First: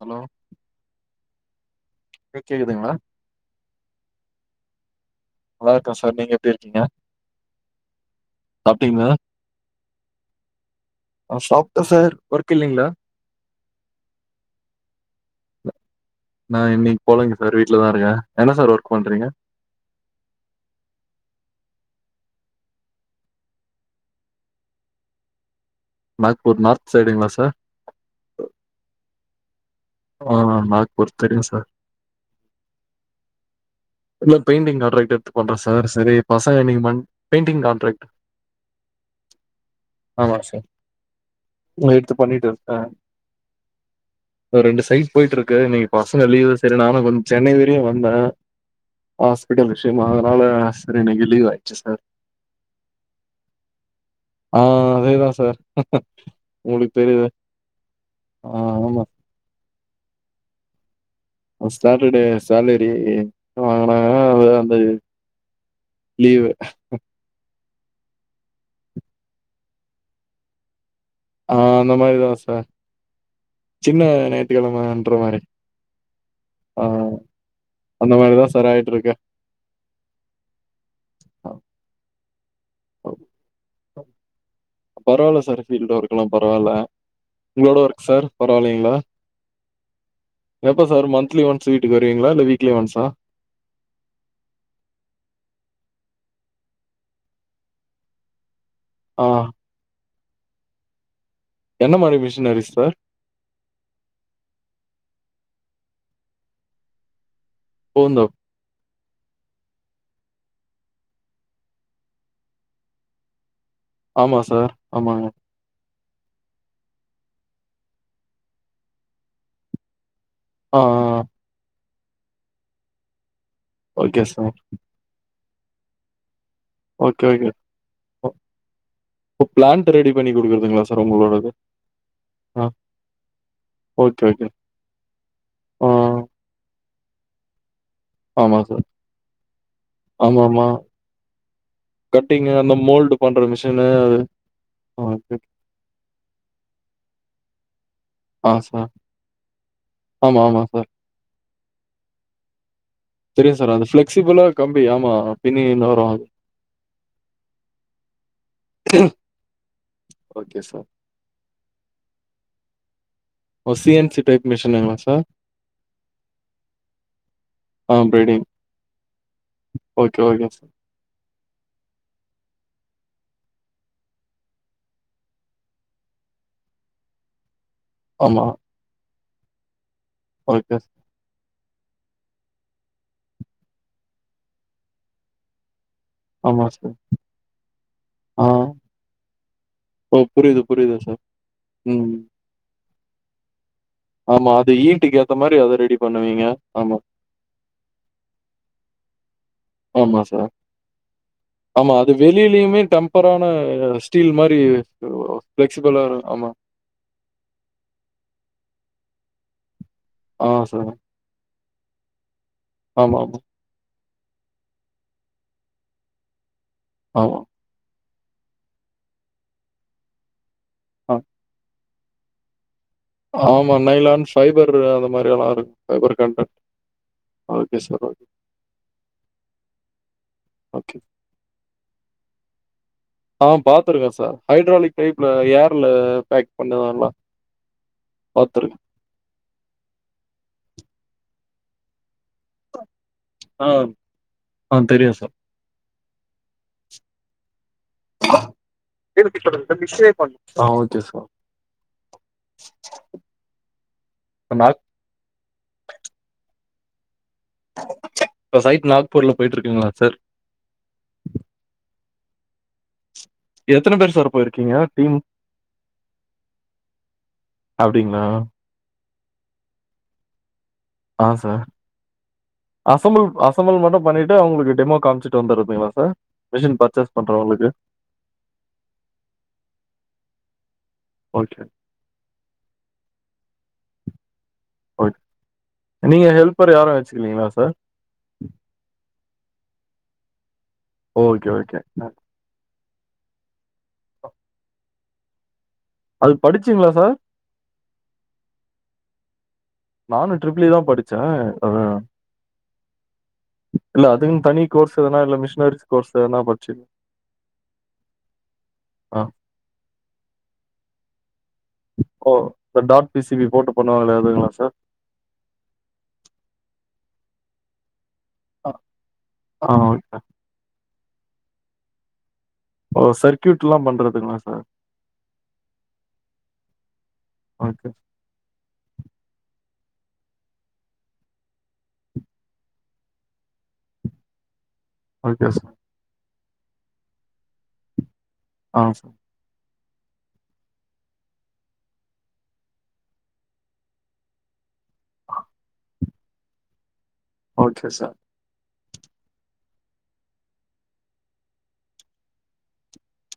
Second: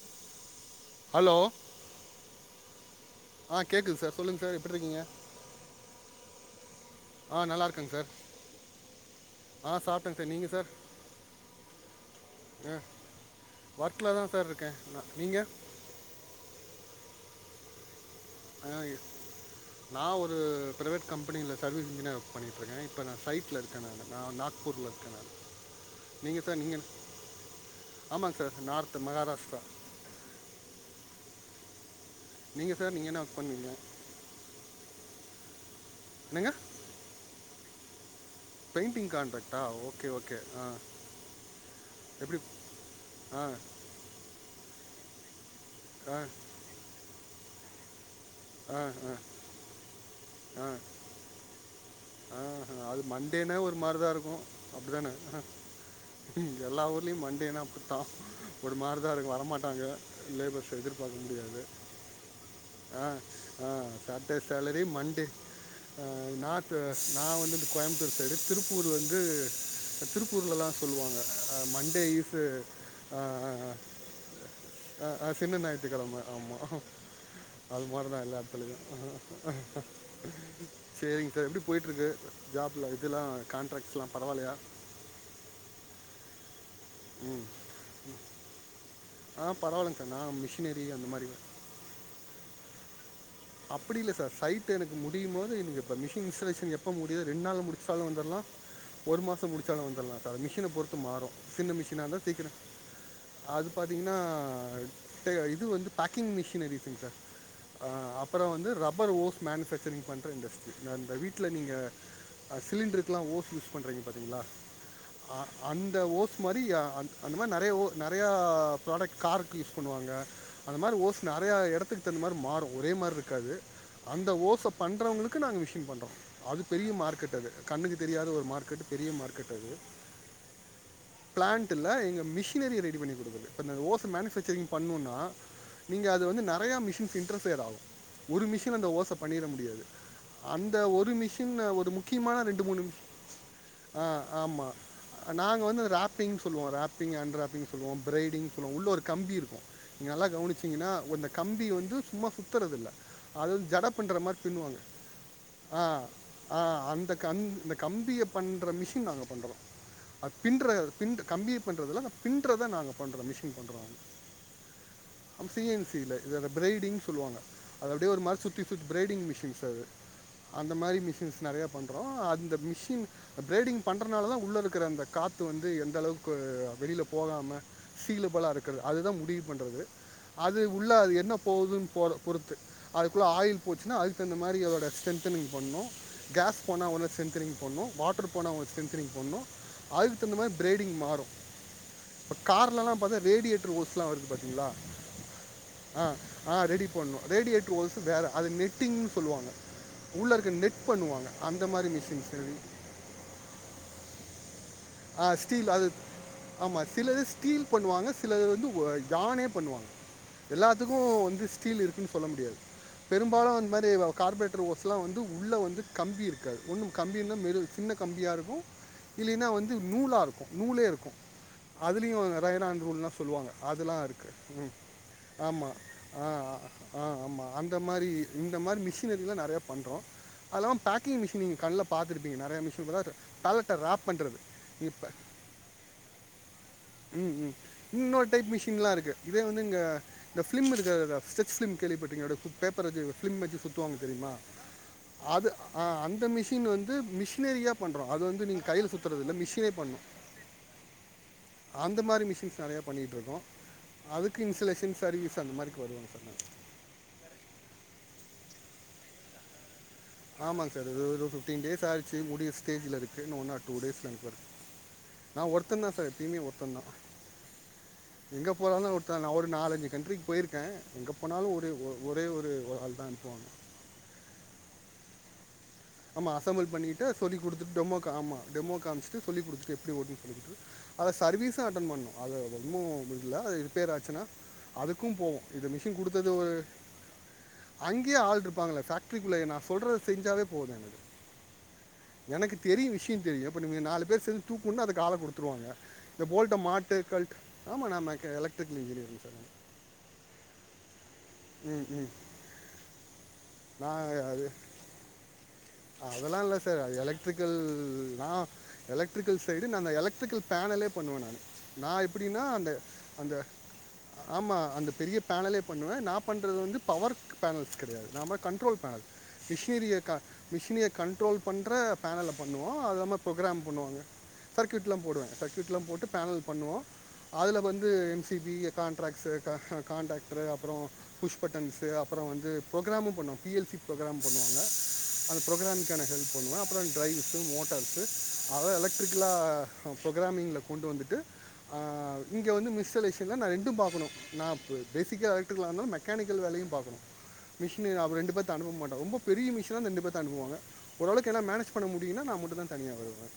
Hello லோ கேக்குதுங்களா ஆ கேக்குது சார் சொல்லுங்க சார் விட்ருக்கீங்க நல்லா இருக்க சார் நீங்க எப்டி இருக்கீங்க ஆ நல்லா இருக்கேங்க சார் சாப்ட்டீங்களா ஆ சாப் டேங்க சார் நீங்க சார் ஆ சாப்ட்டே சார் ஒர்க் ஆ இல்லைங்களா வா்கிலாதா சார் இருக்கே நீங்க நா இன்னைக்கு போலங்க சார் வீட்டு்லதா இருக்கே என்ன சார் ஆ ஒர்க் இருக் பண்றீங்க நா ஒரு பிரைவேட் கம்பெனில சர்வீஸ் இன்ஜினியரா ஒர்க் பண்ணிட்ருக்கே இப்போ நா சைட்ல இருக்கே நா நா நாக்பூர்ல இருக்கே நா நீங்க சார் நாக்பூர் நீங்க நார்த் சைடுங்களா சார் ஆமாங்க சார் நார்த் மகாராஷ் த ஆ நாக்பூர் தெரியு சார் நீங்க சார் நீங்க என்ன ஒர்க் பண்ணுரீங்க கோட்ரஸ் தோட சரி பசங்க இன்னக்கி மண்த் பெயண்டிங் கான்ட்ரேக்ட் பெயிண்டிங் கான்ட்ராக்ட்டா ஓகே ஓகே ஆ சார் எடுத்து எப்டி பண்ணிட்டு ஆ ஒரு ரிண்டு சைஸ்ட் போயிட்டு இருக்கு கு இன்னைக்க்கு ஆ பசங்க லீவ் சரி நானு கொ சென்னை வரியு வந்தே ஆ ஆ ஹாஸ்பிட்டல் விஷயமா அதனால சார் இன்னைக்கு லீவ் ஆயிடுச்சு சார் ஆ அது மண்டேனா ஒரு மாரிதா இருக்கு ஆ அப்டிதானே அதேதா சார் எல்லா உங்களுக்கு ஊர்லயு தெரியுது மண்டேனா அப்டித்தான் ஆ ஒரு ஆமா மாரிதா இருக்கு வர மாட்டாங்க லேபர்ஸைடு அ சாட்டர்டே சாலரி ஆ ஆ வாங்கினாங்கனா சாட்டர்டே அந்த சேலரி லீவு நா வந்துட்டு கோயமுத்தூர் சைடு திருப்பூர் வந்து திருப்பூர்ல்லலா சொல்லுவாங்க ஆ அந்த மண்டே மாரி தான் சார். சின்ன ஞாயித்துக்கிழமன்ற மாரி. சின்ன ஞாயிற்றுக்கெழம ஆமா ஆ அது அந்த மாதிரதா மாரி தான் எல்லாத்த சார் ஆயிட்டுருக்கு. சரி சார் எப்டி போயிட்டு இருக்கு ஜாப்ல இதுவெல்லா கான்ட்ராக்ட்ஸ் எல்லா பரவாயில்லயா லாம் பரவாயில்ல உங்களோட ஒர்க் சார் பரவாயில்லலைங்ளா ஆ பரவாயில்லைங்க சார் நான் எப்ப மிஷினரி சார் அந்த மாதிரி மந்திலி ஒன்ஸ் வீட்டுக்கு வருவீங்களா இல்ல வீக் வீக்லி ஒன்ஷா அப்டி இல்ல சார் சைட் எனக்கு முடியும் போது எனக்கு இப்ப மிஷின் இன்ஸ்டாலேஷன் எப்ப முடியுது ரெண்டு நாள் முடிச்சாலும் வந்துடலாம் ஒரு ஆ மாசம் முடிச்சாலும் வந்துடலாம் அது மிஷினை பொறுத்து மாறு சின்ன என்ன மிஷினா மாரி இருந்தா சீக்கிரம் மிஷினரிஸ் சார்? அது பாத்தீங்கனா இது வந்து பேக்கிங் மிஷினரிஸுங்க சார் ப்போ வந்த அப்புறம் ரப்பர் ஓஸ் மேனுஃபேக்சரிங் பண்றது இந்த வீட்ல நீங்க சிலிண்டருக்கெல்லா ஓஸ் யூஸ் பண்ண பண்றீங்க ஆமா பாத்தீங்ளா சார். ஆமாங்க. அந்த ஓஸ் இது மாரியா அந்த மாதிரி நெறய நெறயா ப்ராடக்ட் காருக்கு யூஸ் பண்ணுவாங்க ஆ, அது மாதிரி ஆ. ஓசு நெறய எடத்துக்கு மாரி மாறு ஒரே மாரி இருக்கு இருக்காது ஓகே அந்த சார். ஓச பண்றவங்களுக்கு அங்க நாங்க மிஷின் பண்றோம் அது பெரிய ஓகே, மார்க்கெட் அது ஓகே. கண்ணுக்கு தெரியாத ஒரு மார்கெட் பெரிய ஓ மார்க்கெட் அது பிளான்ட் ரெடி பண்ணி குடுக்குறதுங்களா சார் உங்களோடது? பிளான்ட் இல்ல ஆ, மிஷினறிய ரெடி பண்ணி குடுக்குறது இப்ப ஓஸஸ ஓகே, ஓகே. மேனுவேக்சரிங் பண்ணோனா ஆ, நீங்க அது வந்து நெறய மிஷின் இன்ட்டர்ஃபியரா ஒரு ஆமா மிஷின் சார். அந்த ஓச பண்ணிட முடியாது ஆமாமா. அந்த ஒரு மிஷின் ஒரு முக்கியமான கட்டிங்கு ரெண்டு அந்த மூனு மோல்டு பண்ற மிஷினு ஆ அது ஆமா நாங்க வந்து அத ராப்பிங்னு சொல்வோ ராப்பிங் அன்ராப்பிங் சொல்லுவோ ஆ பிரைடிங்ன்னு சொல்லுவோ உள்ள சார் ஒரு கம்பி இருக்கு நல்லா ஆமா ஆமா சார் கவனிச்சீங்கனா கம்பி வந்து சும்மா சுத்த உத்தரதில் அது தெரியு வந்து சார் ஜட பின்ற மாரி ஃபிளெக்சிபிளா பின்னுவாங்க கம்பி ஆமா ஆ பின்னின்னு வரு அது ஆ அந்த கம்பிய அந்த கம்பிய பண்ற மிஷின் நாங்க பண்றோ ஓகே சார் பிண்றத கம்பிய பிண்றத நாங்க பண்றோ மிஷின் ஓ சி பண்றாங்க என் சி டைப் மிஷினுங்களா சார் சிஎன் சி இல்ல பிரைடிங்னு சொல்லுவாங்க அது ஆ அப்படியே ஒரு மாதிரி ப்ரீடிங் சுற்றி சுற்றி பிரைடிங் மிஷின்ஸ் அது ஓகே ஓகே சார் அந்த மாதிரி மிஷின்ஸ் நிறையா பண்ணுறோம் அந்த மிஷின் பிரைடிங் பண்றதுனாலதான் உள்ள இருக்கிற அந்த காத்து வந்து எந்த அளவுக்கு வெளியில போகாம ஆமா சீலபலா இருக்கிறது அதுதான் முடி பண்ணுறது அது ஓகே சார் உள்ள என்ன போகுதுன்னு போற பொறுத்து அதுக்குள்ள ஆயில் போச்சுன்னா அதுக்கு அந்த மாதிரி அதோட ஸ்ட்ரென்தனிங்பண்ணணும் கேஸ் ஆமா போனா சார் ஒரு ஸ்ட்ரென்தனிங்பண்ணணும் வாட்டர் ஆ போன அதுக்கு ஸ்ட்ரென்தனிங்பண்ணணும் அதுக்கு ஓ தகுந்த மாதிரி புரியுது புரியுது ட்ரைட்டிங் சார் ம் பண்ணனும் ஆமா அது ஈட்டுக்கு ஏத்த மாதிரி அத ரெடி பண்ணுவீங்க ஆமா எல்ஸ் வேற அது நெட்டிங்னு சொல்லுவாங்க ஆமா உள்ளே இருக்க சார் நெட் பண்ணுவாங்க அந்த மாதிரி ஆமா அது மிஷின்ஸ் வெளியிலயுமே டெம்பரான ஸ்டீல் மாதிரி ஆ ஸ்டீல் அது ஆமா சிலர் ஸ்டீல் பண்ணுவாங்க சிலது வந்து தானே பண்ணுவாங்க ஆ சார் எல்லாத்துக்கும் வந்து ஸ்டீல் இருக்குன்னு சொல்ல முடியாது ஆமா ஆமா பெரும்பாலும் அந்த மாதிரி கார்பரேட்டர் ஓஸ்லாம் வந்து உள்ளே வந்து கம்பி இருக்கு ஒன்னும் ஆமா கம்பியந்த சின்னக் கம்பியா இருக்கும் இல்லைன்னா வந்து நூலா இருக்கும் ல்ல ஆ அதுலயும் எலக்ட்ரான் லாம் சொல்லுவாங்க ஆமா. அதுலாம் நைலான் இருக்கு ஃபைபர் அந்த மாரியெல்லாம் இருக்கும். ஆமாம் ஃபைபர் அ கன்டென்ட். ஆமாம் அந்த ஓகே சார். ஓகே, மாதிரிஇந்த மாதிரி மிஷன்ஸ் லாம் பண்றோம் ஓகே. பேக்கிங் மிஷன்ஸ் கண்ல பார்த்து இருக்கீங்க தானே ஆ பலட்ட ராப் பார்த்துருக்கேன் சார். பண்றது ஹைட்ராலிக் இப்ப டைப்ல ஏர்ல பேக் பண்ணதெல்லாம் உம் உம் இன்னொரு டைப் மிஷின் பார்த்துருக்கேன். எல்லாம் இருக்கு இதே வந்து இங்க இந்த பிலிம் இருக்க ஸ்டெச்லி கேள்விப்பட்ரு கிங்க பேப்பர் வச்சு பிலிம் வச்சு ஆ, சுத்துவாங்க தெரியுமா ஆ தெரியும் சார். அது அந்த மிஷின் வந்து மிஷின் எந்த ஏரியா பண்றோம் அது வந்து நீங்க கையில சுத்தி அந்த மிஷினே பண்ணு ஆ ஓகே சார். அந்த மாரி மிஷின்ஸ் நெறையா பண்ணிகிட்டுருக்கோ அதுக்கு நாக் இன்சுலேஷன் சர்வீஸ் அந்த மாரிக்கு வருவாங்க சார் இப் ச்ச இப்ப சைட் நாக்பூர்ல போயிட்டு இருக்கங்களா சார் ஆமாங்க சார் ஒரு பிஃப்டீன் டேஸ் ஆயிச்சு முடிய ஸ்டேஜ் இருக்கு ஒ ஆர் டூ எத்தன டேஸ்ல பேர் சார் எனக்ஒர்க் போயிருக்கீங்க டீம்? நா ஒருத்தன் தா சார் தம ஒருத்த தா அப்டிங்களா? எங்க போனாலு ஒரு சார் நா ஒரு நாலஞ்சு கண்ட்ரிக்கு போயிருக்கே அ சார் ஆள் தான் அசம்புள் அனுப்புவாங்க அசம்புள் மட்டு பண்ணிட்டு அவங்களுக்கு டெமோ காமிச் தொந்தரவ் ஆமா அசம்புள் பண்ணிட்டு சொல்லி குடுத்து டெமோக் ஆமா டெமோ காமிச்சுட்டு சொல்லி குடுத்துட்டு எப்டி [unintelligible] அ சர்வீஸ் ஓகே, அட்டன் பண்ணு அது ஒன்னு இல்ல பேராச்சனா அதுக்கும் ஓகே. போவோ இந்த மிஷின் நீங்க குடுத்தது ஹெல்ப்பர் யாரும் வச்சுக்கலீங்களா சார்? அங்கேயே ஆள் இருப்பாங்கள பேட்ரிக்குள்ளா சொல்ற செஞ்சாவே ஓகே, ஓகே. [unintelligible] எனக்கு தெரியு விஷ [unintelligible] தெரியு இப்ப நீங்க நாலு பேர் தூக்குன் அது கால ட்ருவாங்க இந்த அது போல்ட்டா படிச்சீங்களா மாட்டு சார்? கல்ட் ஆமா ந எலக்டிரிக்கல் இன்ஜீனியர் நானு ட்ரிபிலி தா படுச் சே அதா ம் ம் இல்ல அதுன் தனி கோர்ஸ் எதுனா இல்ல மிஷ் அதெல்லா இல்ல சார் எலக்ட்ரிக்கல் நா ஆ எலக்ட்ரிக்கல் சைடு நா அந்த எலக்ட்ரிக்கல் பேனலே பண்ணுவே நானு நா ஓ எப்டின்னா அந்த இந்த டாட் பி அந்த சி பி போட்டு பண்ணுவாங்களே அதுங்களா ஆமா சார் அந்த பெரிய பேனலே பண்ணுவே நா பண்றது வந்து பவர் பேனல்ஸ் கெரடையாது நாம ஆ கண்ட்ரோல் பேனல் கிஷ்ஷிரியக்க ஓகே இது கண்ட்ரோல் பண்ற பேனல் பண்ணுவோ அது ஓ இல்லாமல் ப்ரோக்ராம் சர்க்யூட்லா பண்ணுவாங்க பண்றதுங்களா சார் சர்க்கியூட்டாலா போடுவாங்க சர்க்கியூடலா போட்டு பேனல் பண்ணுவோ அதில் வந்து okay M C B contracts contractor அப்பறம் புஷ்பட்டன்ஸ் அப்புறம் வந்து ப்ரோக்ராமு பண்ணுவா பி எல் சி ப்ரோக்ராம் பண்ணுவாங்க அந்த ஓகே சார் ப்ரோகிராம் கான ஹெல்ப் பண்ணுவ அப்பறம் டரைவ்ஸு மோட்டார்ஸு அத ஆ சார் எலக்ட்ரிகலா ப்ரோக்ராமிங்கில் கொண்டு வந்துட்டு அ இங்கே வந்து மிஸ்டலேஷனில் நா ரெண்டு பாக்கணு நா இப்போ பேசிக்காக எலக்ட்ரக்கலாக இருந்தாலு மெக்கானிக்கல் வேலையும் பாக்கணு மிஷின் ஓகே சார் அவ ரெண்டு பேத்த அனுப்ப மாட் ரொம்ப பெரிய மிஷனா ரெண்பத் அனுபுவாங்க ஓரளவுக்கு ஏனா மேனேஜ் பண்ண முடியுனா நா மட்டுதா தனியா வருவே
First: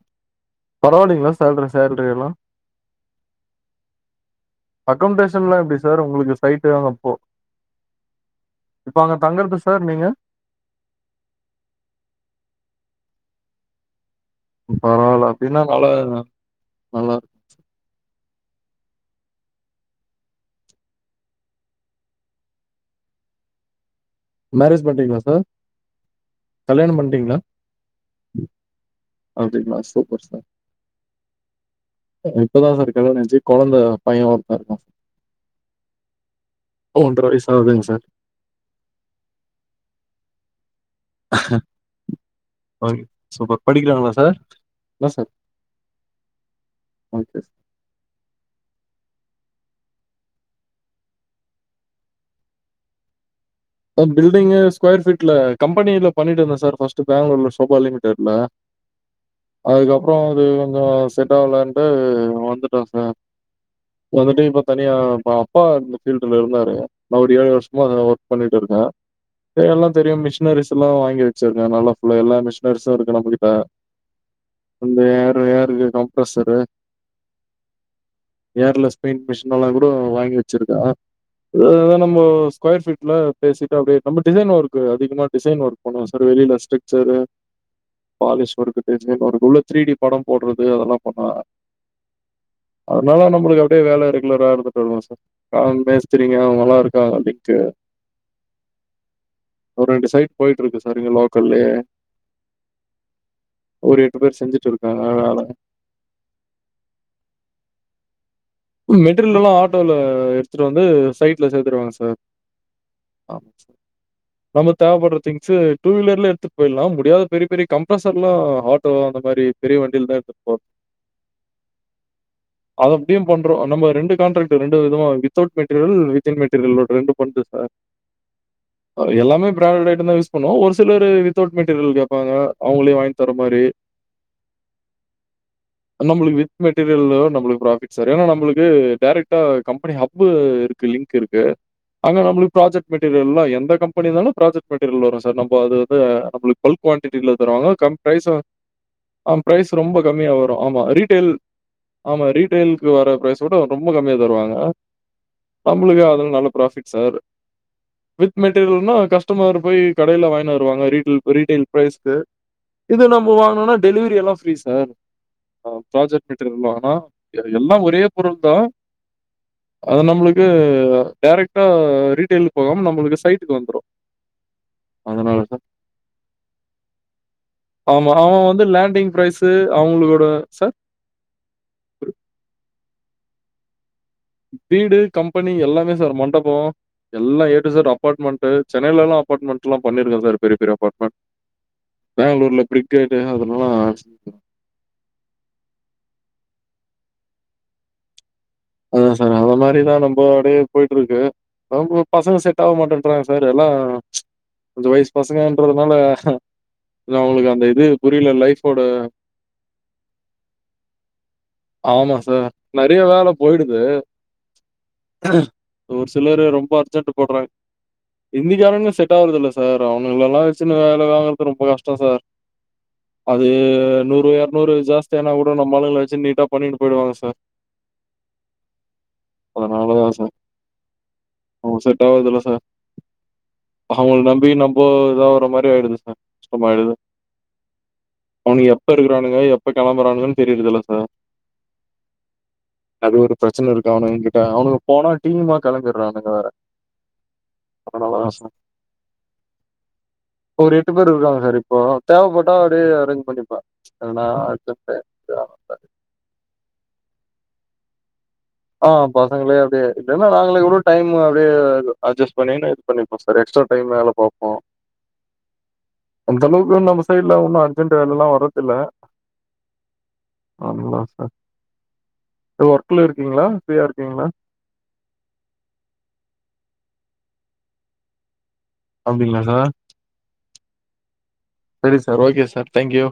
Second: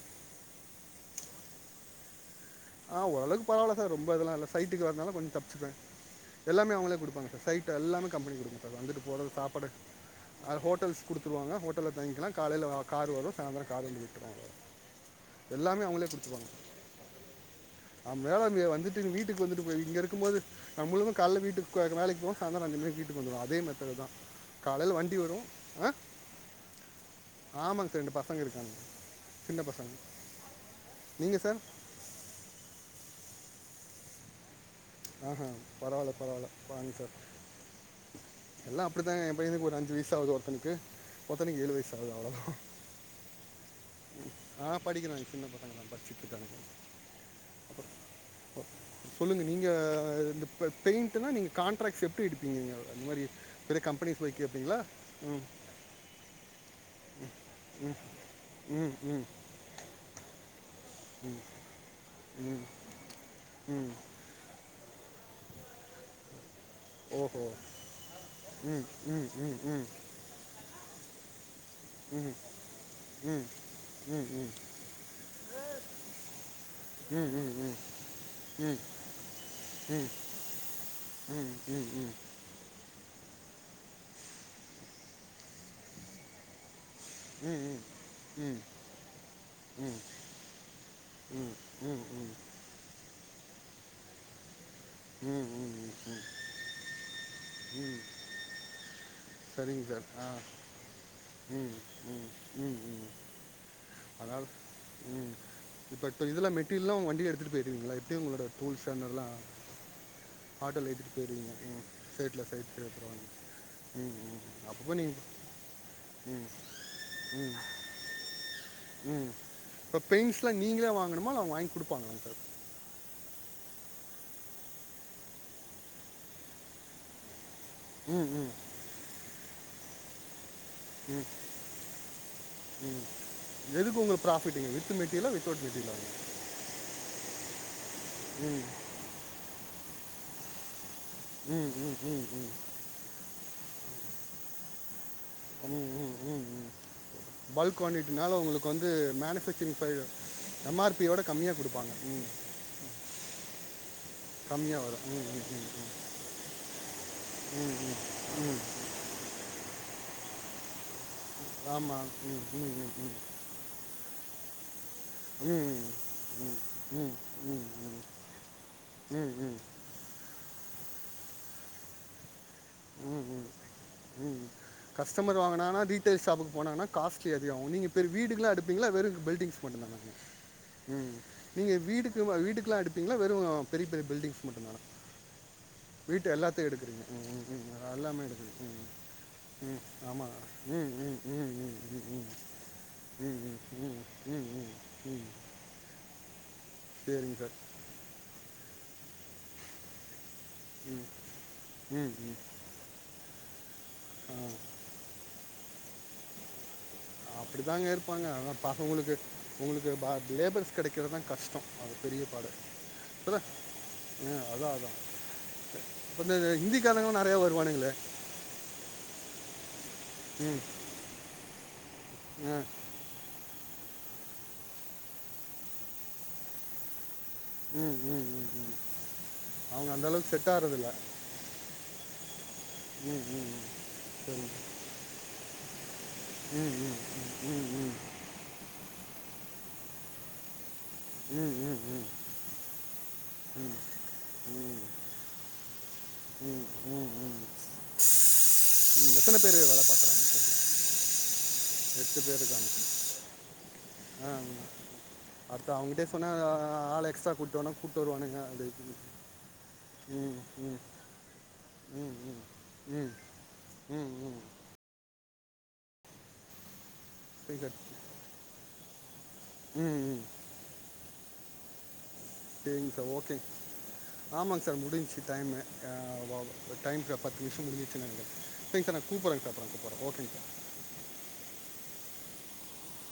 பரவால்லிங்களா சேல்ரி சேல்ரி எல்லா ஆ ஓரவுக்கு பரவால சார் ரொம்ப இதெல்லா இல்ல சா சைட்டுக்கு வந்தாலு கொஞ்சோ அக்கமடேஷன்லா தப்பிச்சுக்குவே எப்டி சார் உங்களுக்கு சைட்டு எல்லமே அங்க அவுங்களே போ குடுப்பாங்க சார் சைட்டு எல்லாமே கம்பெனி குடுக்கமாட்டாங்க இப்ப வந்துட்டு அங்க போகறது தங்கறது சாப்பாடு சார் நீங்க அ ஹோட்டல்ஸ் குடுத்துருவாங்க ஹோட்டல்ல தங்கிக்கலா காலையில வா காரு வரும் சாயந்திரம் காரு வந்து விட்டுருவாங்க பரவாயில்ல அப்பிடின்னா எல்லாமே அவங்களே நல்லதுதா நல்லா மேலே [unintelligible] வந்துட்டு வீட்டுக்கு வந்துட்டு போய் இங்க இருக்குபோது நம்மழுக்கு கால வீட்டுக்கு கோக வேலைக்கு போவோ சாயங்கால அஞ்சு மணி வீட்டுக்கு வந்துருவோ அதே மெததேடுதா மேரேஜ் காலையில வண்டி பண்ட்டீங்களா வரு சார் அ கல்யாணம் பண்ட்டீங்களா ஆமாங்க சார் ரெண்டு பசங்க இருக்காங்க சின்ன அப்டிங்களா பசங்க சூப்பர் சார் நீங்க சார் இப்போதா சார் கலயாணச்சி கொழந்த பையன் ஒருத்த இருக்கா ஆஹ பரவாயில்ல பரவாயில்ல கோங் சார் ஒன்ற வயசு ஆகுதுங்க சார் எல்லா அப்பிடித்தாங்க ப்ப எனக்கு ஒரு அஞ்சு வயசு ஆவுது ஒருத்தனுக்கு ஒருத்தனு ஏழு வயசு ஆவுது அவ்ளதா ஓகே. சூப்பர். படிக்கிறாங்களா சார்? ஆ இல்ல படிக்கறாங்க சார். சின்ன பசங்க தா படிச்சிட்ருக்கானுங்க ஓகே. அப் ஓ சொல்லுங்க நீங்க இந்த பெ பெயிண்ட்னா நீங்க கண்டட்ராக்ட்ஸ் எடுப்பீங்க நீங்க அந்த மாரி பில்டிங்கு ஸ்கொயர் பீட்ல கம்பெனில பண்ணிட்டுந்தே சார் பர்ஸ் ட் பெங்களூர்ல சோபா லிமிடெட்ல ம் ம் அதுக்கப்புறோ ஒரு அங்கா செட்ட ஆலவலன்ட்டு ம் வந்துட்டோ சார் ம் வந்துட்டு இப்ப தனியா பா அப்பா இந்த பீல்டல இருந்தரு ரு அவுரு ஒரு ஓஹோ ஏழு வருஷமா அது ஓ விட்டு இருக்கே ம் ம் ம் ஏ ம் எல்லா தெரியு மிஷினர் பிர்ஸ்லா வாங்கிவச் ச்சிருக்கே நல்லா ஃபுல்லா ம் ம் எல்லா மிஷின்னர்ஸ் இருக்கு நம்ம ம் கிட்ட ம் ம் ம் இந்த ஏர் ஏர் கம்பர்சரு ம் ம் ம் ம் ம் ம் ஏர்ல ஸ்சுவின் மிஷின்ல்லா குடு ம் ம் ம் வாங்கி வச்சிருக்கே ம் ம் ம் ம் எதோ நம்ம சுகுயர் ஃபீட் துல்ல பேசிட்டு அப்பிடியே நம்ம டிசைன் ஒர்க் அதிகமா டிசைன் ஒர்க் பண்ணுவே சார் வெளியல ஸ்ட்டிரிக் சேரி பாலிஸ் [unintelligible] திரீடி படம் போடுறது அதெல்லா பண்ணா ம் ம் அ ன்னால நம்மளுக்கு அப்பிடியே வேல ரெகுலரா அது சொல்லுக சார் ஆ ம் ம் பேசுறீங்க அவுங்க நல்லா இருக்காங் வித்து சரிங்க சார் ஆ சைட் போயிட்டு இருக்கு சார் இங்க லோக்கல்லயே. ம் ம் ம் ம் ஒரு பேர் அதனால செஞ்சுட்டு இருக்காங்க ம் வேல. இப்பட்டு இதுல மெட்டிரியல்லாம் அவுங்க வண்டில எடுத்துட்டு போயிருவீங்களா எப்டி ம் உங்களோட டூல்ஸ் அதெல்லாம் மெட்டிரியல்லாம் ஆட்டோல எடுத்துட்டு வந்து ஆட்டோவில் எடுத்துகிட்டு சைட்ல போயிடுவீங்க ம் சேத்துருவாங்க சார் சைட்டில் சைட் எடுத்துருவாங்க ம் ம் நம்ம அப்பப்போ தேவைப்படுற நீங்கள் திங்க்ஸ் டூ வீலர்ல ம் எடுத்துட்டு போயிலாம் முடியாத பெரிய பெரிய கம்பர்சளாம் ம் இப்ப பெயிண்ட்ஸ்லாம் நீங்களே வாங்கணும அவங்க வாங்கி குடுப்பாங்களாங் சார் அத அப்படியும் பண்றோம் நம்ம ரெண்டு காண்ட்ரக்ட்டு ரெண்டு விதமா வித்தவுட் மெட்டீரியல் ஒன்னு வித்தின் மெட்டீரியல் ரெண்டு பண்றோ சார் ம் ம் பிராண்டு ஐட்டம் தான் யூஸ் பண்ணோ ஒரு சிலரு ம் வித்தவுட் மெட்டீரியல் கேப்பாங்க அவுங்களே ம் வாங்கி தர மாரி எதுக்கு உங்களுக்கு ப்ராஃபிட்டுங்க வித் மெட்டீரியலா வித்தவுட் மெட்டீரியலாங்க நம்மளுக்கு வித் மெட்டீரியல் நமக்கு ப்ராபிட் சரியானா நம்மளுக்கு ம் டேரக்ட்டா கம்பெனி ஹப்பு இருக் கு லிங்க் இருக்கு ம் ம் அங்க ம் ம் நம்மளுக்கு ப்ராஜெக்ட் மெட்டீரியல் எல்லாம் எந்த கம்பனி இந்தாலும் ப்ராஜெக்ட் மெட்டீரியல் வரும் து நம்ப அதுக்கு நம்மளுக்கு பல்க்கு குவான்டிட்டில தருவாங்க பல்க் கம் குவான்டிட்டினால ப்ரைஸும் உங்களுக்கு வந்து பிரைஸ் மேனுஃபேக்சரிங் ரொம்ப சைடு கம்மியா வரும் ஆமா எம்ஆர்பியோட ரீடைல் கம்மியாக கொடுப்பாங்க ஆமா ம் ரீடைல் வர பிரைஸ் ஓட ரொம்ப கம்மியா தருவாங்க கம்மியாக வரும் ம் ம் நம்மளுக்கு ம் அதுல நல்லா ப்ராபிட் சார் ம் ம் வித் ம் ம் மெட்டீரியல்னா கஸ்டமர் போயி கடையில வாங்கினு வருவாங்க ரீட் டில் ரீட்டைல் ஆமாம் பிரைஸ்க்கு ம் ம் ம் இது ம் நம்மோ வாங்கனுன்னா டெலிவரி எல்லாம் ப்ளீஸ் சார் அ ம் ப்ராஜெக்ட் மெட்டீரியல் வாங்குனா, ம் எ ம் ம் எல்லாம் ஒரே பொருள் தான் ம் அது நம்மளுக்கு டேரக்ட்டா ரீட்டைல் ம் ம் ம் ம் அதனால கஸ்டமர் சார். வாங்கானானா ரீட்டைல் ஷாப்புக்கு போனாங்கனா காஸ்ட்லி அதிகம் நீங்க இப்ப ஆமா. அவன் வீடுக்கெல்லாம் வந்து அடுப்பீங்களா லேண்டிங் வெறும் பிரைஸு பில்டிங்ஸ்க்கு மட்டும் தானா அவங்களோட சார் ம் நீங்க வீட்டுக்கு வ வீட் டுக்கலாம் அடிப்பீங்களா வெறும் பெரிய பெரிய மட்டும்தானா வீடு கம்பெனி எல்லாமே சார் வீட்டு எல்லாத்தையும் மண்டபம் எடுக்கிறீங்க ம் எல்லாம் ஏ ம் டூ இசட் ம் எல்லாமே அப்பாட்மெண்ட்டு எடுக்கிறீங்க ம் சென்னைலலாம் அப்பாட்மெண்ட்லா ம் பண்ணிருக்கேன் ஆமாம் சார் பெரிய பெரிய ம் ம் அப்பாட்மெண்ட் ம் ம் ம் ம் ம் ம் பேங்களூர்ல பிரிகேட்டு அதுலலாம் ம் ம் ம் சேரிங்க சார் அதா சார் அந்த மாரிதான் நம் போடே போயிட்டு ம் இருக்கு அவுங்க ம் ம் பசங்க செட் ஆவ மாட்டேன்றாங்க வேற எல்லா ஆ கொஞ்ச வயிஸ் பசங்க ட்டுருதுனால அப்டித்தாங்க இருப்பாங்க ஆனா பசங்களுக்கு உங்களுக்கு பா லேபர்ஸ் கெடைக்குறதுதா கஷ்டோ அது பெரிய பாடு இப்பதா போய்டுது ஒரு இப்போ சிலரு இந்த ரொம்பா அர்ஜென்ட்டு ஹிந்திக்காரங்களும் நிறையா போடுறாங்க வருவானுங்களே இந்திக்காரங்க செட்டாவுல் புதுல்ல சார் அவுனுங்கல்லா ம் வெச்சுனு வேல வாங்குறது ரொம்ப கஷ்டோ சார் ஆ அது நூறு எரநூறு ஜாஸ்தியானா கூட நம்மாளுங்கள வெச்சு நீட்டா பண்ணிட்டு போய்டுவாங்க சார் ம் ம் ம் ம் அவுங்க அதனால அந்த தான் அளவுக்கு சார். செட் ஆறதுல்ல அவங்க செட் ஆவறதில்ல சார். ம் ம் ம் அவங்கள சேரி நம்பி நம்ப இதாவுற மாரி ஆயிடுது சார். ம் கஷ்டமாயிடுது. ம் ம் ம் ம் அவனுங்க எப்ப இருக்குறானுங்க எப்ப கெளம்புறாங்கன் தெரியிரதில்ல சார் ம் ம் ம் அது ஒரு பிரெச்சன இருக்கு அவுணுங்கிட்ட அவனுங்க போனா டீமுமா கெளம்பிறானுங்க வேற எத்தனை பேர் வேலை பார்க்குறாங்க ஒரு எட்டு பேரு இருக்காங்க சார் இப் இப்போ எட்டு பேர் தேவப்பட்டா இருக்காங்க அப்டியே அரேஞ்ச் பண்ணிப்பா அது நா ஆ ஆமா. [inaudible] இருந்தா கூட்டுவானா கூட்டு வருவானுங்க அப்படி ஆ பசங்களே அப்டியே இல்லனா ம் நாங்களே கூட ம் டைமு அப்டியே ம் அட்ஜஸ்ட் பண்ணிட்டு இது ம் ம் பண்ணிப்போ சார் எக்ஸ்ட்ரா டைமு வேல ம் ம் பாப்போ அந்தளவுக்கு நம்ப இப்ப இல்ல சரி ஒன்னு சார் அர்ஜென்ட்டு வேலல்லா வரதில்ல ம் ம் ஆமா சார் இது ஒர்க்குல இருக் ஓகேங் ஆமாங் சார் முடிஞ்சு டைமு [inaudible] டைம்க பத்து நிம்ஷோ முடுஞ்சுருச்சுன் நெனைக்கிற சேரிங்க சார் கூப்புறங் சார் அப்புறோ கூப்புறங் ஓகேங் sir okay sir okay sir thank you